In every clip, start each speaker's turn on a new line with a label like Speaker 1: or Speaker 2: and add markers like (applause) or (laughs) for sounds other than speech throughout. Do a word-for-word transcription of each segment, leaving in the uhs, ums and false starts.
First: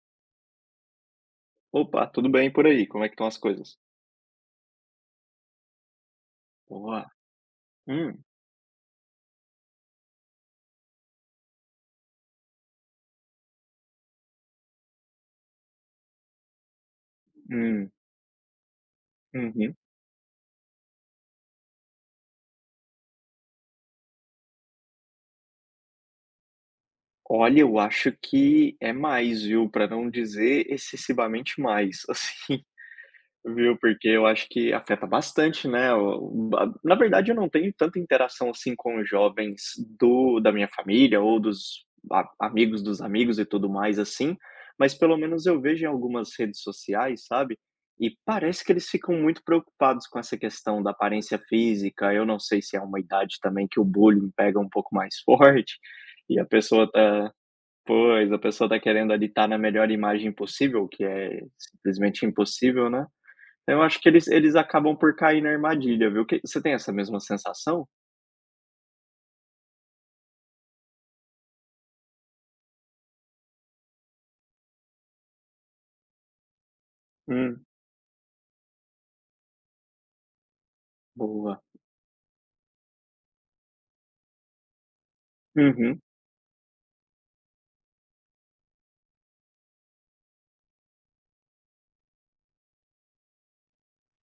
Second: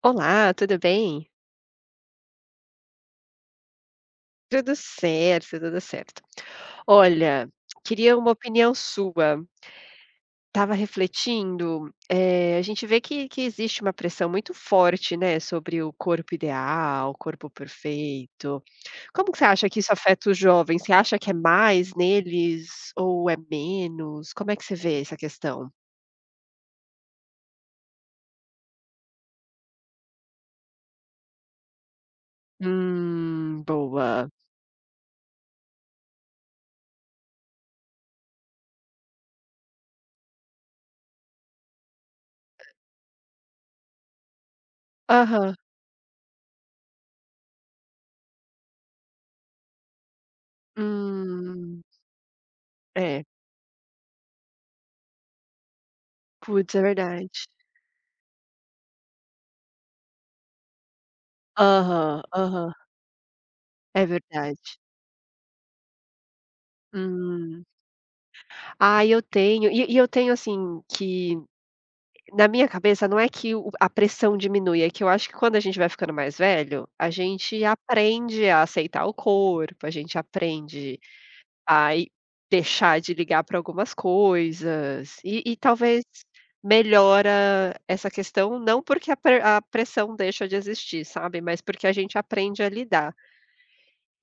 Speaker 1: Olá, tudo bem?
Speaker 2: Opa, tudo bem por aí? Como é que estão as coisas?
Speaker 1: Tudo certo, tudo certo.
Speaker 2: Boa.
Speaker 1: Olha, queria
Speaker 2: Hum,
Speaker 1: uma opinião sua. Estava refletindo, eh, a gente vê que que existe uma pressão muito forte, né, sobre o corpo ideal, o corpo
Speaker 2: hum,
Speaker 1: perfeito. Como que você acha
Speaker 2: uhum.
Speaker 1: que isso afeta os jovens? Você acha que é mais neles ou é menos? Como é que você vê essa questão?
Speaker 2: Olha, eu acho que é mais, viu? Para não dizer excessivamente mais, (laughs) assim.
Speaker 1: Hum,
Speaker 2: Viu, porque eu
Speaker 1: boa.
Speaker 2: acho que afeta bastante, né, o ba na verdade eu não tenho tanta interação, assim, com os jovens do da minha família ou dos a amigos dos amigos e tudo mais, assim, mas pelo menos
Speaker 1: Aham.
Speaker 2: eu vejo em algumas redes sociais, sabe, e parece que eles ficam muito preocupados com essa questão da aparência
Speaker 1: Hum,
Speaker 2: física, eu não sei se é uma
Speaker 1: é.
Speaker 2: idade também que o bullying pega um pouco mais (laughs) forte, e a
Speaker 1: Putz, é
Speaker 2: pessoa
Speaker 1: verdade.
Speaker 2: tá pois, a pessoa tá querendo ali estar na melhor imagem possível, o que é
Speaker 1: Aham,
Speaker 2: simplesmente
Speaker 1: aham.
Speaker 2: impossível, né, eu acho
Speaker 1: É
Speaker 2: que eles eles
Speaker 1: verdade.
Speaker 2: acabam por cair na armadilha, viu, que você tem essa mesma
Speaker 1: Hum.
Speaker 2: sensação?
Speaker 1: Ah, eu tenho e e eu tenho, assim, que na minha cabeça não é que o a pressão diminui, é que eu acho que quando a gente vai ficando mais velho, a gente
Speaker 2: Hum,
Speaker 1: aprende a aceitar o corpo, a gente aprende
Speaker 2: boa.
Speaker 1: a ir deixar de ligar para algumas coisas, e e
Speaker 2: Uhum.
Speaker 1: talvez melhora essa questão, não porque a pre a pressão deixa de existir, sabe, mas porque a gente aprende a lidar.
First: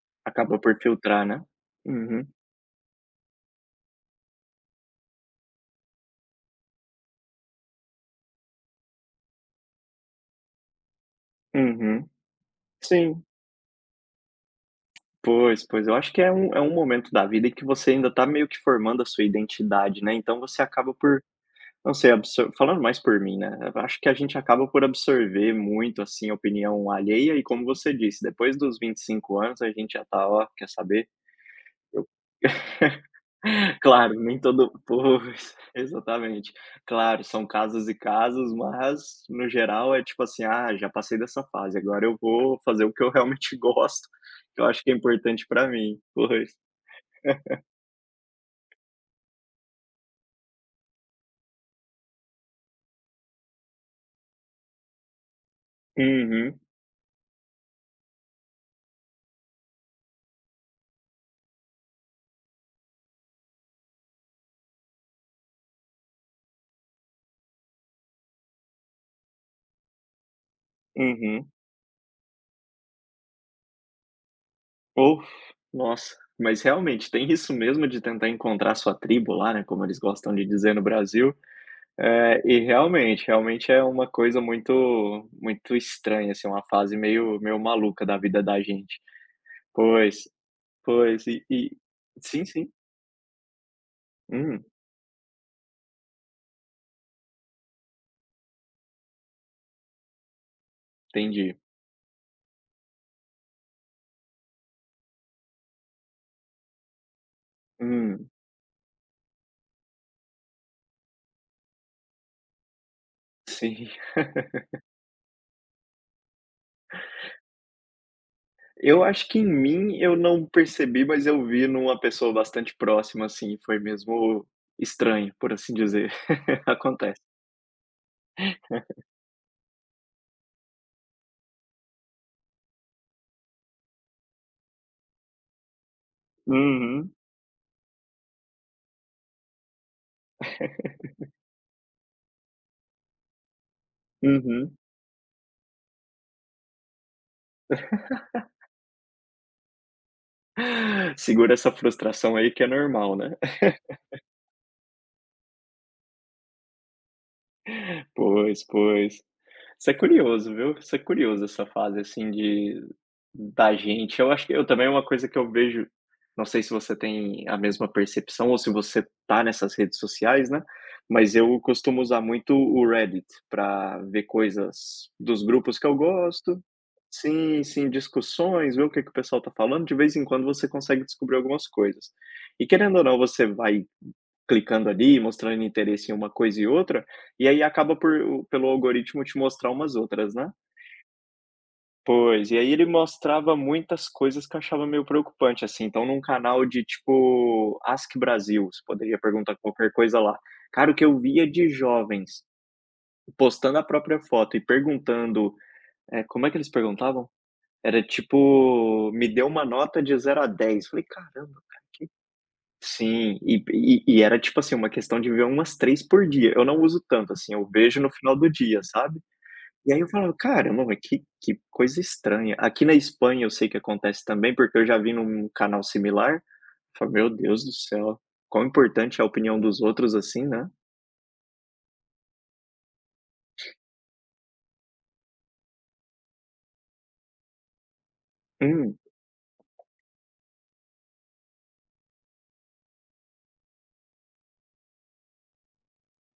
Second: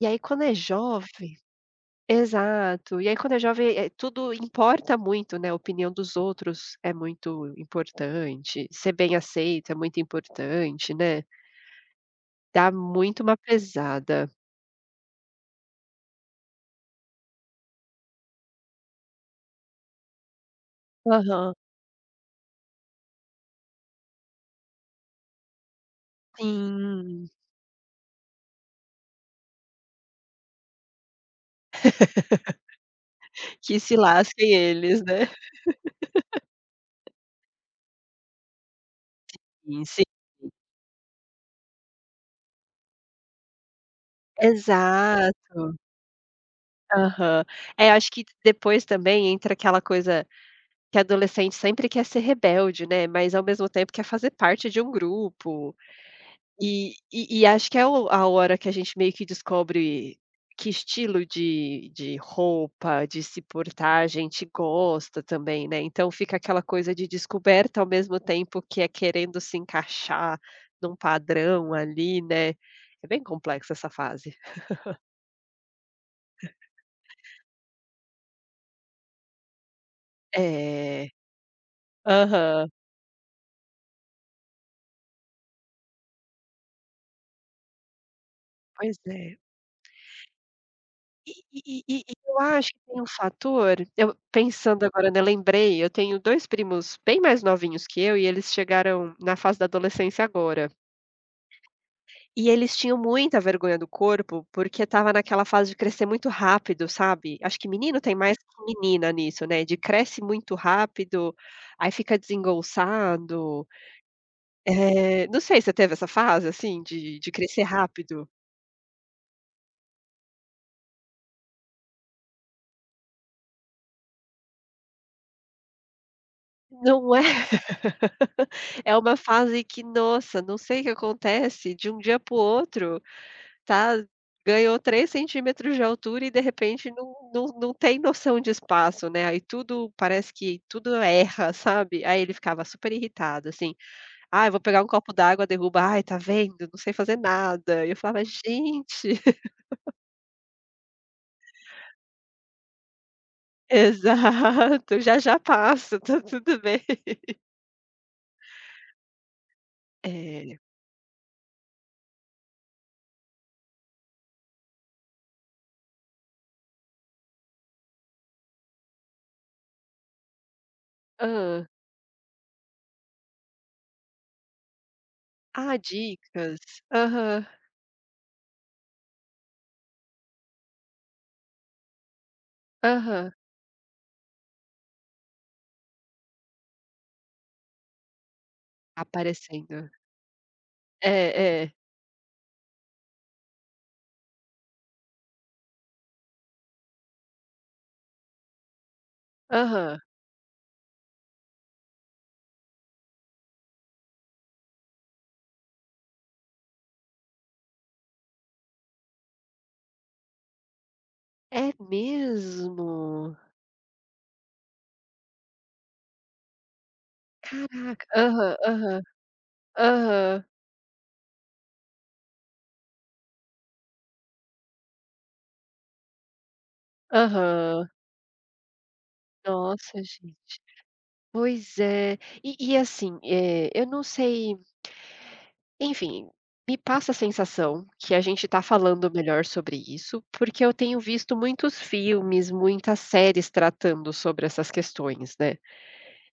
Speaker 1: E aí quando é
Speaker 2: Acaba por filtrar,
Speaker 1: jovem.
Speaker 2: né. Uhum,
Speaker 1: Exato. E aí quando é jovem, eh, tudo importa muito, né, a opinião dos outros é muito importante, ser bem aceito é muito importante, né.
Speaker 2: uhum.
Speaker 1: Dá muito
Speaker 2: Sim.
Speaker 1: uma pesada.
Speaker 2: Pois, pois, eu acho que é um é um momento da vida em que você ainda tá meio que formando a sua identidade, né, então você acaba por,
Speaker 1: Aham.
Speaker 2: não sei, absor falando mais por mim, né, eu acho que a gente acaba por absorver muito, assim, a opinião
Speaker 1: Sim.
Speaker 2: alheia e como você disse, depois dos vinte e cinco anos a gente já tá: "Ó, quer saber?".
Speaker 1: Que se
Speaker 2: Claro, nem
Speaker 1: lasquem
Speaker 2: todo
Speaker 1: eles, né.
Speaker 2: pois, (laughs) exatamente. Claro, são casos e casos, mas no
Speaker 1: Sim,
Speaker 2: geral
Speaker 1: sim.
Speaker 2: é tipo assim: "Ah, já passei dessa fase, agora eu vou fazer o que eu realmente (laughs) gosto, que eu acho que é importante pra
Speaker 1: Exato.
Speaker 2: mim". Pois.
Speaker 1: Aham. É, acho que depois também entra aquela coisa que adolescente sempre quer ser rebelde, né, mas ao mesmo tempo quer fazer parte de um grupo.
Speaker 2: Uhum,
Speaker 1: E e e acho que é o a hora que a gente meio que descobre que estilo de de roupa, de se portar, a gente gosta também, né, então fica aquela coisa de descoberta, ao mesmo tempo que é querendo se encaixar num
Speaker 2: uhum.
Speaker 1: padrão ali, né. É bem complexa essa fase.
Speaker 2: Uf, nossa, mas realmente tem isso mesmo de tentar encontrar sua tribo lá, né, como eles gostam de dizer no
Speaker 1: É.
Speaker 2: Brasil, eh, e
Speaker 1: Aham.
Speaker 2: realmente, realmente é uma coisa muito muito estranha, assim, uma fase meio meio maluca da vida da
Speaker 1: Pois
Speaker 2: gente.
Speaker 1: é.
Speaker 2: Pois. Pois,
Speaker 1: E
Speaker 2: e e
Speaker 1: e e e eu
Speaker 2: sim, sim.
Speaker 1: acho que tem um fator, eu
Speaker 2: Hum,
Speaker 1: pensando agora, né, lembrei, eu tenho dois primos bem mais novinhos que eu e eles chegaram na fase da adolescência agora.
Speaker 2: entendi.
Speaker 1: E eles tinham muita vergonha do corpo, porque estava naquela fase de crescer muito rápido, sabe. Acho que menino tem
Speaker 2: Hum,
Speaker 1: mais que menina nisso, né, de cresce muito rápido, aí fica desengolçado.
Speaker 2: sim.
Speaker 1: Eh, não sei, você teve essa fase, assim, de de crescer rápido?
Speaker 2: Eu acho que em mim eu não percebi, mas eu vi numa pessoa bastante próxima, assim, foi mesmo estranho, por assim dizer. (laughs)
Speaker 1: Não
Speaker 2: Acontece.
Speaker 1: é? É uma fase que, nossa, não sei o que acontece, de um dia para o outro, tá, ganhou três centímetros de altura e de repente
Speaker 2: Uhum,
Speaker 1: não não não tem noção de espaço, né, aí tudo parece que tudo erra, sabe. Aí ele ficava super irritado, assim: "Ai, vou
Speaker 2: uhum.
Speaker 1: pegar um copo d'água, derruba. Ai, tá vendo, não sei fazer nada". E eu falava: "Gente".
Speaker 2: Segura essa frustração aí que é normal, né? (laughs)
Speaker 1: (laughs) Exato. "Já, já passa, tá tudo bem".
Speaker 2: Pois, pois. Isso é curioso,
Speaker 1: É.
Speaker 2: viu. Isso é curioso, essa fase, assim, de da gente. Eu acho que eu também é uma coisa que eu vejo, não sei se você tem a mesma percepção ou se você tá nessas redes sociais, né, mas eu
Speaker 1: Hã.
Speaker 2: costumo usar muito o Reddit para ver coisas dos
Speaker 1: Ah,
Speaker 2: grupos que eu
Speaker 1: dicas.
Speaker 2: gosto.
Speaker 1: Aham,
Speaker 2: Sim, sim, discussões, ver o que que o pessoal tá falando, de vez em quando você consegue descobrir algumas coisas. E querendo ou não,
Speaker 1: aham.
Speaker 2: você vai clicando ali, mostrando interesse em uma coisa e outra, e aí acaba por o pelo algoritmo te mostrar
Speaker 1: Aparecendo.
Speaker 2: umas outras, né.
Speaker 1: É, é.
Speaker 2: Pois, e aí ele mostrava muitas coisas que eu achava meio preocupante, assim, então num canal de tipo Ask Brasil, você poderia perguntar qualquer
Speaker 1: Aham.
Speaker 2: coisa lá. Cara, o que eu via de jovens postando a própria foto e perguntando, eh, como é que eles perguntavam? Era tipo, me deu uma nota de zero a dez falei: "Caramba,
Speaker 1: É
Speaker 2: cara, que"
Speaker 1: mesmo?
Speaker 2: sim, e e e era tipo assim, uma questão de ver umas três por dia, eu não uso tanto, assim, eu vejo
Speaker 1: Caraca.
Speaker 2: no final do
Speaker 1: Aham,
Speaker 2: dia,
Speaker 1: aham,
Speaker 2: sabe. E aí eu falava:
Speaker 1: aham,
Speaker 2: "Caramba, mas que que coisa estranha". Aqui na Espanha eu sei que acontece também, porque eu já vi num canal similar, falei: "Meu Deus do
Speaker 1: aham.
Speaker 2: céu, quão importante é a opinião dos
Speaker 1: Nossa,
Speaker 2: outros assim,
Speaker 1: gente.
Speaker 2: né".
Speaker 1: Pois é. E e assim, eh, eu não sei, enfim, me passa a sensação que a gente está
Speaker 2: Hum,
Speaker 1: falando melhor sobre isso, porque eu tenho visto muitos filmes, muitas séries tratando sobre essas questões, né.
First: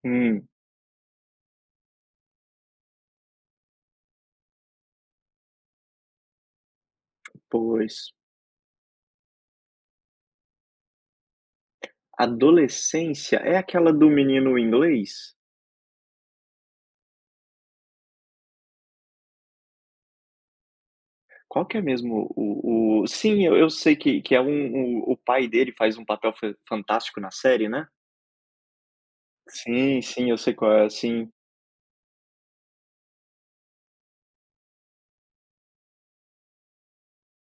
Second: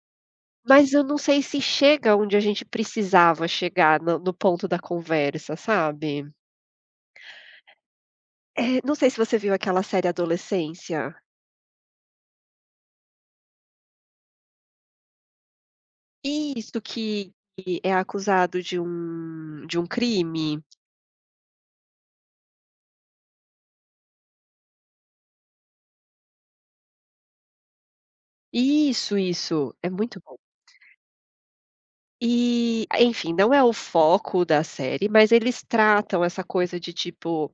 Speaker 2: hum,
Speaker 1: Mas eu não sei se chega onde a gente precisava chegar no no ponto da conversa, sabe.
Speaker 2: pois.
Speaker 1: Eh, não sei se você viu aquela série Adolescência.
Speaker 2: Adolescência é aquela do menino inglês?
Speaker 1: Isso, que que é acusado de um de um crime.
Speaker 2: Qual que é mesmo o o? Sim, eu eu sei que que é um o o pai dele faz um papel fan fantástico na série, né?
Speaker 1: Isso, isso, é
Speaker 2: Sim,
Speaker 1: muito
Speaker 2: sim,
Speaker 1: bom.
Speaker 2: eu sei qual é, sim.
Speaker 1: E, enfim, não é o foco da série, mas eles tratam essa coisa de tipo,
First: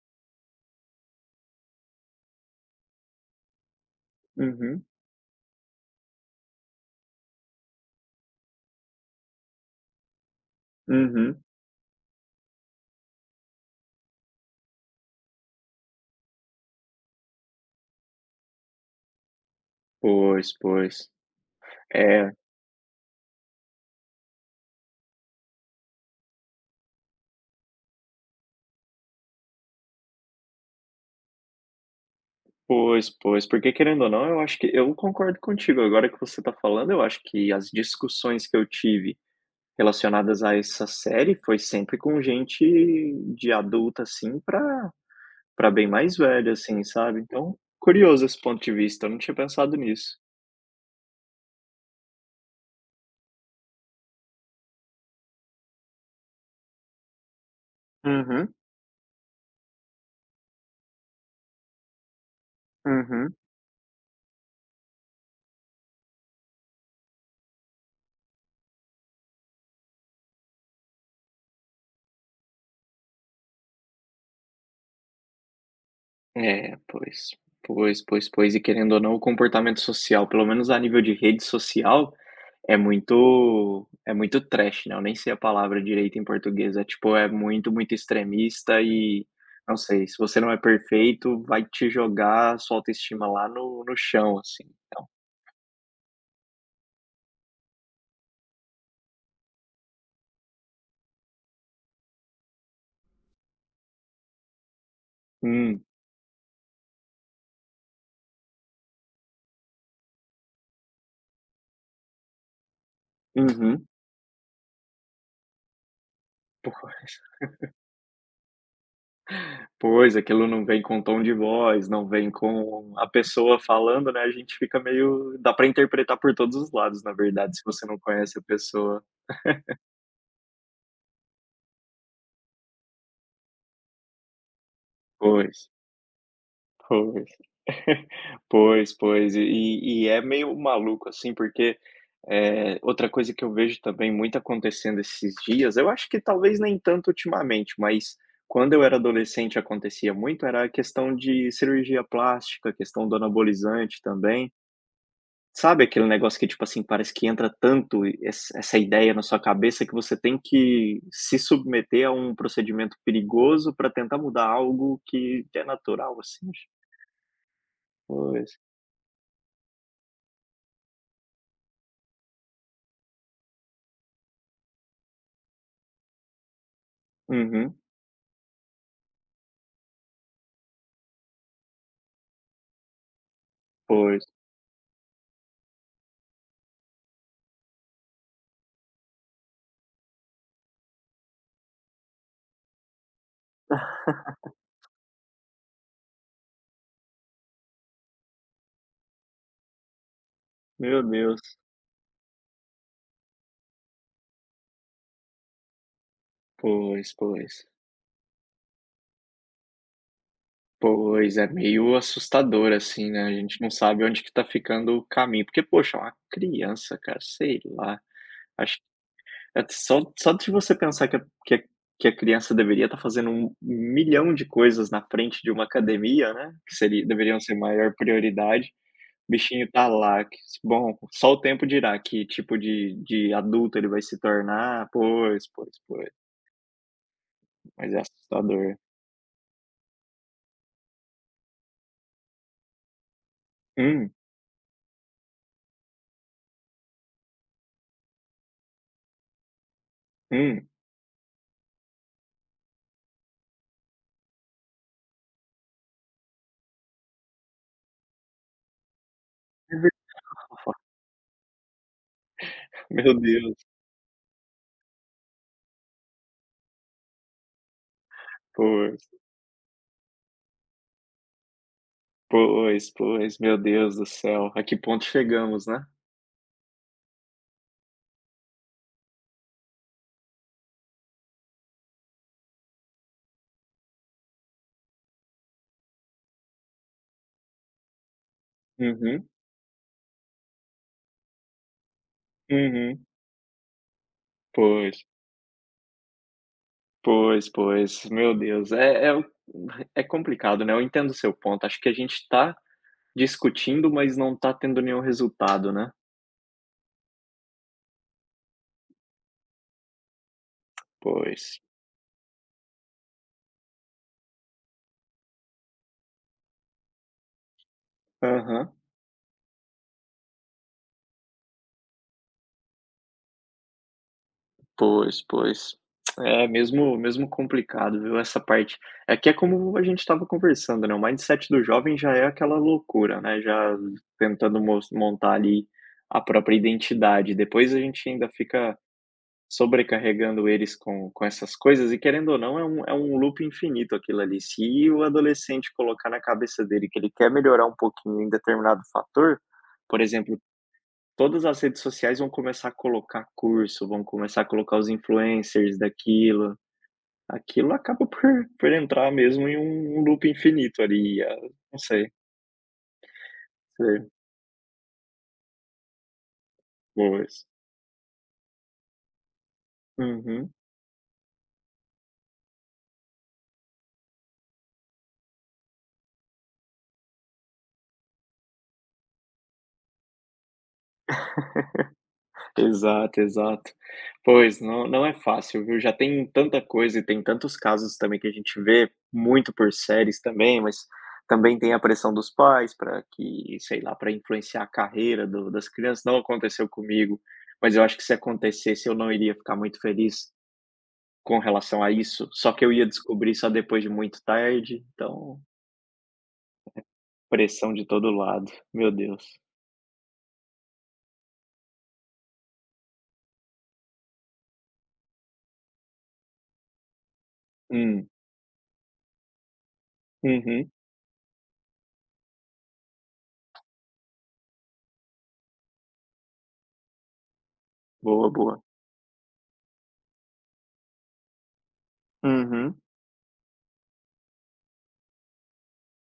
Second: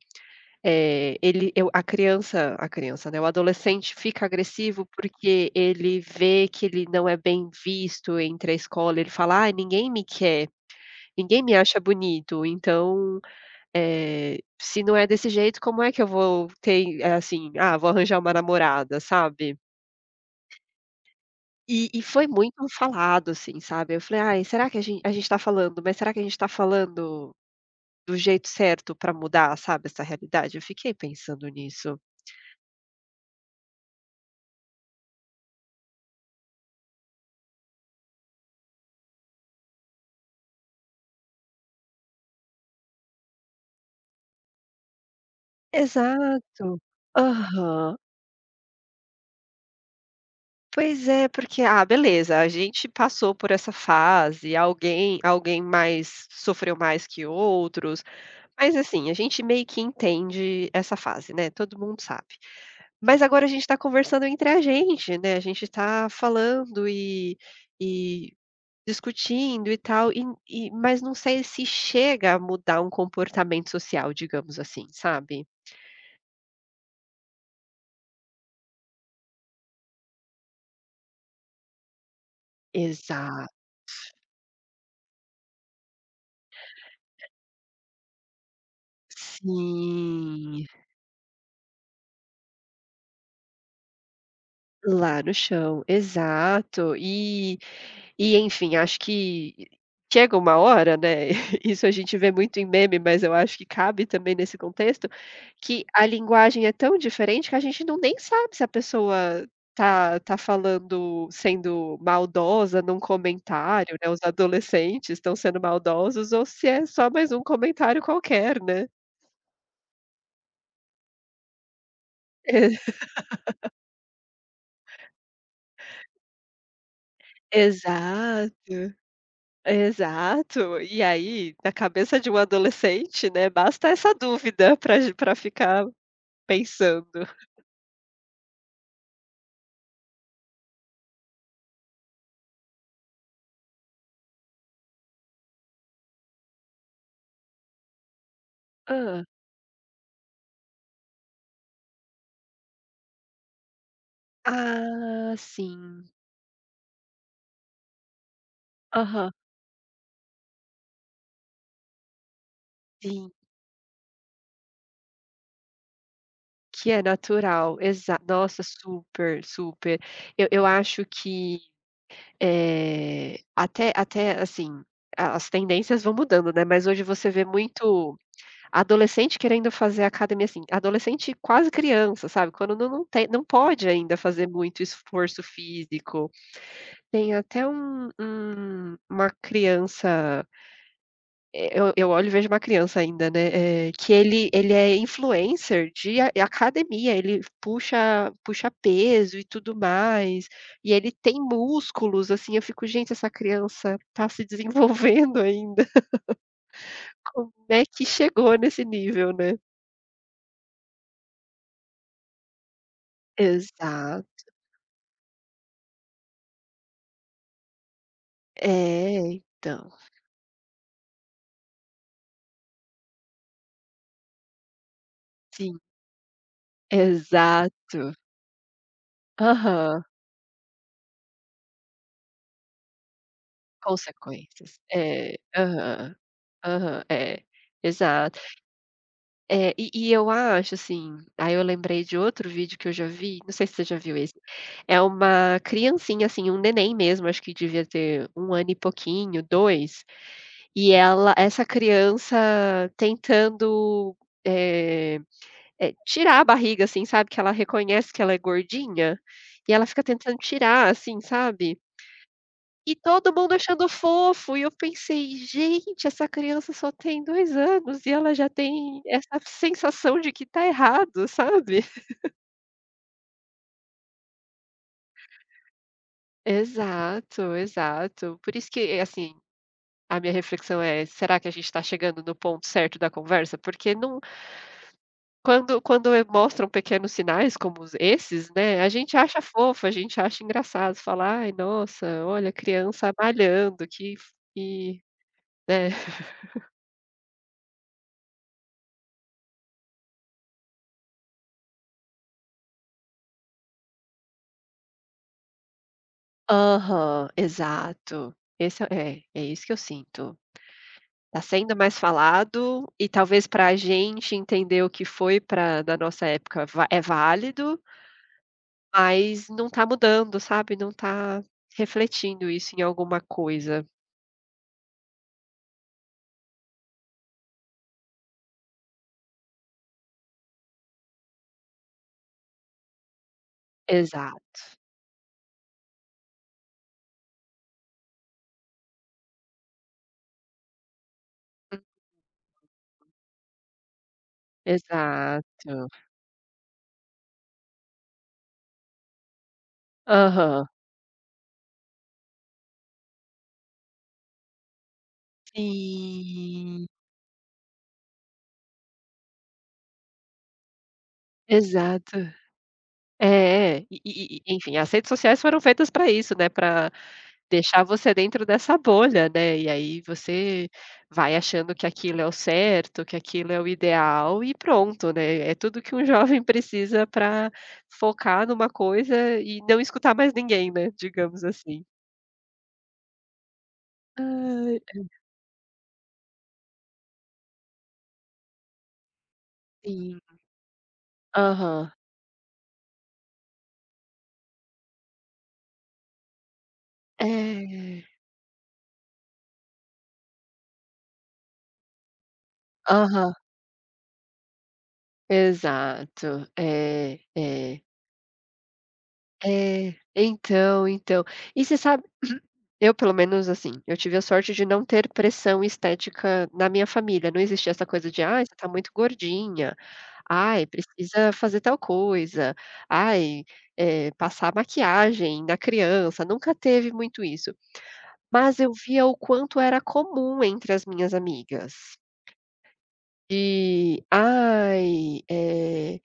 Speaker 1: eh, ele eu a criança a criança, né, o adolescente fica agressivo
Speaker 2: Uhum,
Speaker 1: porque ele vê que ele não é bem visto entre a escola, ele fala: "Ai, ninguém me quer, ninguém
Speaker 2: uhum.
Speaker 1: me acha bonito, então. Eh, se não é desse jeito, como é que eu vou ter, eh, assim, ah, vou arranjar uma namorada, sabe".
Speaker 2: Pois, pois.
Speaker 1: E e foi
Speaker 2: É,
Speaker 1: muito um falado, assim, sabe. Eu falei: "Ai, será que a gente a gente tá falando, mas será que a gente tá falando do jeito certo pra mudar, sabe, essa realidade?" Eu fiquei pensando nisso.
Speaker 2: pois, pois, porque querendo ou não, eu acho que eu concordo contigo, agora que você tá falando, eu acho que as discussões que eu tive relacionadas a essa série foi sempre com gente de adulta, assim, pra pra bem mais velha,
Speaker 1: Exato.
Speaker 2: assim, sabe? Então,
Speaker 1: Aham.
Speaker 2: curioso esse ponto de vista, eu não tinha pensado nisso.
Speaker 1: Pois é, porque, ah, beleza, a gente passou por essa fase, alguém alguém mais sofreu mais que outros.
Speaker 2: Uhum.
Speaker 1: Mas assim, a gente meio que entende essa fase, né, todo mundo sabe. Mas
Speaker 2: Uhum.
Speaker 1: agora a gente está conversando entre a gente, né, a gente está falando e e discutindo e tal, e e mas não sei se chega a mudar um comportamento social, digamos assim, sabe.
Speaker 2: É, pois. Pois, pois, pois. E querendo ou não, o comportamento social, pelo menos a nível de rede social, é
Speaker 1: Exato.
Speaker 2: muito é muito trash, né, eu nem sei a palavra direito em português, é tipo, é muito, muito extremista e, não sei, se você não é
Speaker 1: Sim.
Speaker 2: perfeito, vai te jogar a sua autoestima lá no no chão, assim.
Speaker 1: Lá no chão, exato. E e enfim, acho que chega uma hora, né, (laughs) isso a gente vê muito em meme, mas eu acho que cabe também nesse contexto,
Speaker 2: Hum.
Speaker 1: que a linguagem é tão diferente que a gente não nem sabe se a pessoa tá tá falando sendo maldosa num
Speaker 2: Uhum.
Speaker 1: comentário, né, os adolescentes estão sendo maldosos ou se é só
Speaker 2: Pois.
Speaker 1: mais um comentário qualquer, né.
Speaker 2: Pois, aquilo não vem com tom de voz, não vem com
Speaker 1: (laughs)
Speaker 2: a pessoa falando, né, a gente fica meio dá pra interpretar por todos os lados, na verdade, se você não conhece a
Speaker 1: Exato.
Speaker 2: pessoa.
Speaker 1: Exato. E aí, na cabeça de um adolescente, né, basta essa dúvida para para
Speaker 2: Pois,
Speaker 1: ficar pensando.
Speaker 2: pois. (laughs) Pois, pois. E e é meio maluco, assim, porque, é outra coisa que eu vejo também muito acontecendo esses dias, eu acho que talvez nem tanto ultimamente, mas quando eu era
Speaker 1: Hã.
Speaker 2: adolescente acontecia muito, era a questão de cirurgia plástica, questão do anabolizante também.
Speaker 1: Ah,
Speaker 2: Sabe aquele
Speaker 1: sim.
Speaker 2: negócio que, tipo assim, parece que entra tanto essa essa ideia na
Speaker 1: Aham.
Speaker 2: sua cabeça que você tem que se submeter a um procedimento
Speaker 1: Sim,
Speaker 2: perigoso para tentar mudar algo que é natural, assim?
Speaker 1: que é natural, exa
Speaker 2: Pois.
Speaker 1: nossa, super, super. Eu eu acho que, eh, até até, assim, a as tendências vão mudando, né, mas hoje você vê
Speaker 2: Uhum.
Speaker 1: muito adolescente querendo fazer academia, assim, adolescente quase criança, sabe, quando não não tem, não pode ainda
Speaker 2: Pois.
Speaker 1: fazer muito esforço físico. Tem até um um uma criança, eh, eu eu olho e vejo uma criança ainda, né, eh, que ele ele é influencer de a academia, ele puxa puxa peso e tudo mais, e
Speaker 2: Meu
Speaker 1: ele tem
Speaker 2: Deus.
Speaker 1: músculos, assim, eu fico: "Gente, essa criança tá se desenvolvendo ainda,
Speaker 2: Pois,
Speaker 1: (laughs) como
Speaker 2: pois.
Speaker 1: é que chegou nesse nível, né?"
Speaker 2: Pois, é meio assustador, assim, né, a gente não sabe onde que
Speaker 1: Exato.
Speaker 2: tá ficando o caminho, porque, poxa, uma criança, cara, sei lá, acho.
Speaker 1: É,
Speaker 2: É
Speaker 1: então.
Speaker 2: só só de você pensar que a que a que a criança deveria estar fazendo um milhão de coisas na frente de uma
Speaker 1: Sim,
Speaker 2: academia, né, que seria deveriam ser maior
Speaker 1: exato.
Speaker 2: prioridade, o bichinho tá
Speaker 1: Aham.
Speaker 2: lá, que bom, só o tempo dirá que tipo de de adulto ele vai se
Speaker 1: Consequências.
Speaker 2: tornar.
Speaker 1: É,
Speaker 2: Pois, pois, pois,
Speaker 1: aham. Aham, é,
Speaker 2: mas é
Speaker 1: exato.
Speaker 2: assustador.
Speaker 1: É, e e eu acho, assim, aí eu lembrei de outro vídeo que eu já vi, não sei se você já
Speaker 2: Hum,
Speaker 1: viu esse, é uma criancinha, assim, um neném mesmo, acho que devia ter um ano e pouquinho, dois,
Speaker 2: hum.
Speaker 1: e ela, essa criança tentando, eh eh, tirar a barriga, assim, sabe, que ela reconhece que ela é gordinha, e ela fica tentando tirar, assim, sabe.
Speaker 2: (laughs)
Speaker 1: E
Speaker 2: Meu
Speaker 1: todo mundo
Speaker 2: Deus,
Speaker 1: achando fofo, e eu pensei: "Gente, essa criança só tem dois anos e ela já tem
Speaker 2: pois,
Speaker 1: essa sensação de que tá errado", sabe?
Speaker 2: pois, pois, meu Deus do céu, a que ponto chegamos, né.
Speaker 1: Exato, exato. Por isso que, assim, a minha reflexão é: será que a gente está chegando no ponto certo da conversa? Porque não, quando quando eu- mostram pequenos sinais como os esses, né, a gente
Speaker 2: Uhum,
Speaker 1: acha fofo, a gente acha engraçado, falar "Ai, nossa, olha,
Speaker 2: uhum,
Speaker 1: criança malhando, que f que",
Speaker 2: pois.
Speaker 1: né?
Speaker 2: Pois, pois. Meu Deus, é é o é complicado, né, eu entendo o seu ponto, acho que a gente tá discutindo, mas não tá tendo nenhum resultado, né.
Speaker 1: Aham, exato. Esse é é é isso que eu sinto. Tá
Speaker 2: Pois.
Speaker 1: sendo mais falado e talvez para a gente entender o que foi para da nossa época va é válido,
Speaker 2: Aham.
Speaker 1: mas não tá mudando, sabe, não tá refletindo isso em alguma coisa.
Speaker 2: Pois, pois. É mesmo mesmo complicado, viu, essa parte. É que é como a gente estava conversando, né, o mindset do jovem já é aquela loucura, né, já
Speaker 1: Exato.
Speaker 2: tentando mos montar ali a própria identidade, depois a gente ainda fica sobrecarregando eles com com essas coisas e querendo ou não é um é um loop infinito aquilo ali, se o adolescente
Speaker 1: Exato.
Speaker 2: colocar na cabeça dele que ele quer melhorar um pouquinho em determinado fator, por exemplo,
Speaker 1: Aham.
Speaker 2: todas as redes sociais vão começar a colocar curso, vão começar a colocar os influencers daquilo,
Speaker 1: Sim,
Speaker 2: aquilo acaba por por entrar mesmo em um um loop infinito ali, ah, não sei,
Speaker 1: exato. É, é, é. E
Speaker 2: sei,
Speaker 1: e e enfim, as redes sociais foram feitas para isso, né, para
Speaker 2: boas.
Speaker 1: deixar você dentro dessa bolha, né, e aí
Speaker 2: Uhum.
Speaker 1: você vai achando que aquilo é o certo, que aquilo é o ideal e pronto, né, é tudo que um (laughs) jovem precisa para focar numa coisa e não escutar mais ninguém, né, digamos assim.
Speaker 2: Exato, exato. Pois,
Speaker 1: Ai,
Speaker 2: não não é fácil, viu. Já tem tanta coisa e tem tantos casos também que a gente vê, muito por
Speaker 1: sim.
Speaker 2: séries também, mas também tem a
Speaker 1: Aham.
Speaker 2: pressão dos pais para que, sei lá, para influenciar a carreira do das crianças. Não aconteceu comigo, mas eu acho
Speaker 1: É.
Speaker 2: que se acontecesse eu não iria ficar muito feliz com relação a isso, só que eu ia
Speaker 1: Aham.
Speaker 2: descobrir só depois de muito tarde, então
Speaker 1: Exato. É,
Speaker 2: pressão
Speaker 1: é.
Speaker 2: de todo lado. Meu Deus.
Speaker 1: É, então, então. E você sabe, (clears throat) eu pelo menos assim, eu tive a sorte de não ter pressão estética na minha família, não existia essa
Speaker 2: Hum.
Speaker 1: coisa de: "Ai, você tá muito gordinha. Ai,
Speaker 2: Uhum.
Speaker 1: precisa fazer tal coisa. Ai, eh, passar maquiagem na criança", nunca teve muito isso.
Speaker 2: Boa,
Speaker 1: Mas
Speaker 2: boa.
Speaker 1: eu via o quanto era comum entre as minhas amigas.
Speaker 2: Uhum.
Speaker 1: E: "Ai, eh,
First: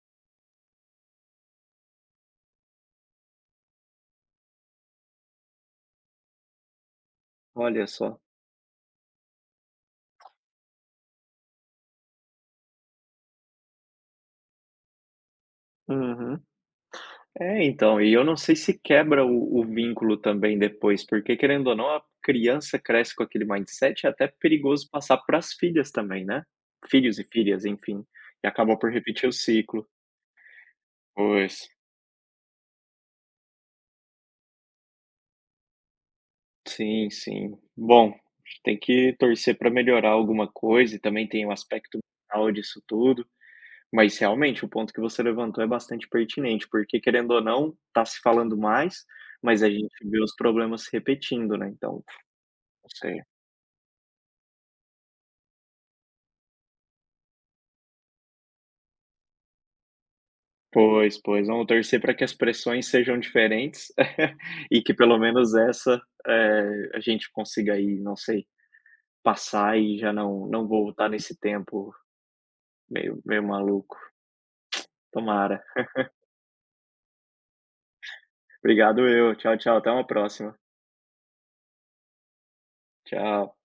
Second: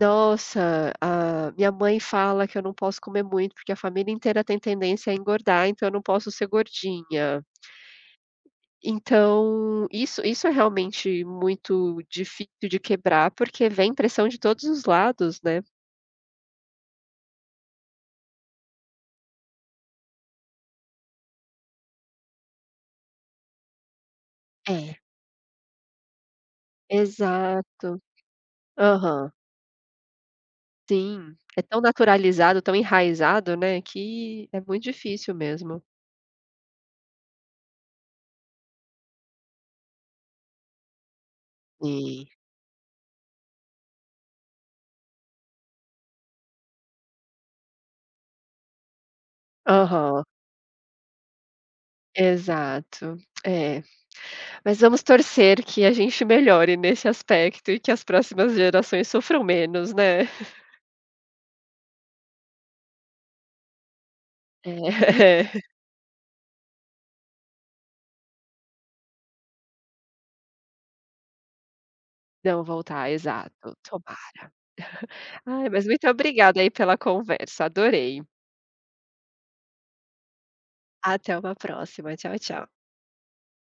Speaker 1: nossa, a minha mãe fala que eu não posso comer muito, porque a família inteira tem tendência a engordar, então eu não posso ser gordinha.
Speaker 2: Olha só.
Speaker 1: Então, isso isso é realmente muito difícil de quebrar, porque vem pressão de todos os lados, né.
Speaker 2: Uhum. É, então, e eu não sei se quebra o o vínculo também depois, porque querendo ou não, a criança cresce com aquele mindset, é até perigoso
Speaker 1: É.
Speaker 2: passar para as filhas também, né. Filhos e filhas,
Speaker 1: Exato.
Speaker 2: enfim, e acaba por repetir
Speaker 1: Aham.
Speaker 2: o ciclo.
Speaker 1: Sim.
Speaker 2: Pois.
Speaker 1: É tão naturalizado, tão enraizado, né, que é muito difícil mesmo.
Speaker 2: Sim, sim. Bom, tem que torcer para melhorar alguma coisa e também tem o aspecto
Speaker 1: Sim.
Speaker 2: mental disso tudo, mas realmente o ponto que você levantou é bastante pertinente, porque querendo ou não, tá se falando mais, mas a gente vê
Speaker 1: Aham.
Speaker 2: os problemas se repetindo, né, então, não
Speaker 1: Exato.
Speaker 2: sei.
Speaker 1: É. Mas vamos torcer que a gente melhore nesse aspecto e que as próximas gerações sofram menos, né.
Speaker 2: Pois, pois, vamos torcer para que as pressões sejam diferentes (laughs) e
Speaker 1: É.
Speaker 2: que pelo menos
Speaker 1: (laughs)
Speaker 2: essa, eh, a gente consiga aí, não sei, passar e já não não voltar nesse tempo
Speaker 1: Não voltar,
Speaker 2: meio meio
Speaker 1: exato,
Speaker 2: maluco.
Speaker 1: tomara.
Speaker 2: Tomara.
Speaker 1: Ai, mas muito obrigada aí pela conversa, adorei.
Speaker 2: Obrigado eu. Tchau, tchau, até uma próxima.
Speaker 1: Até uma próxima, tchau, tchau.
Speaker 2: Tchau.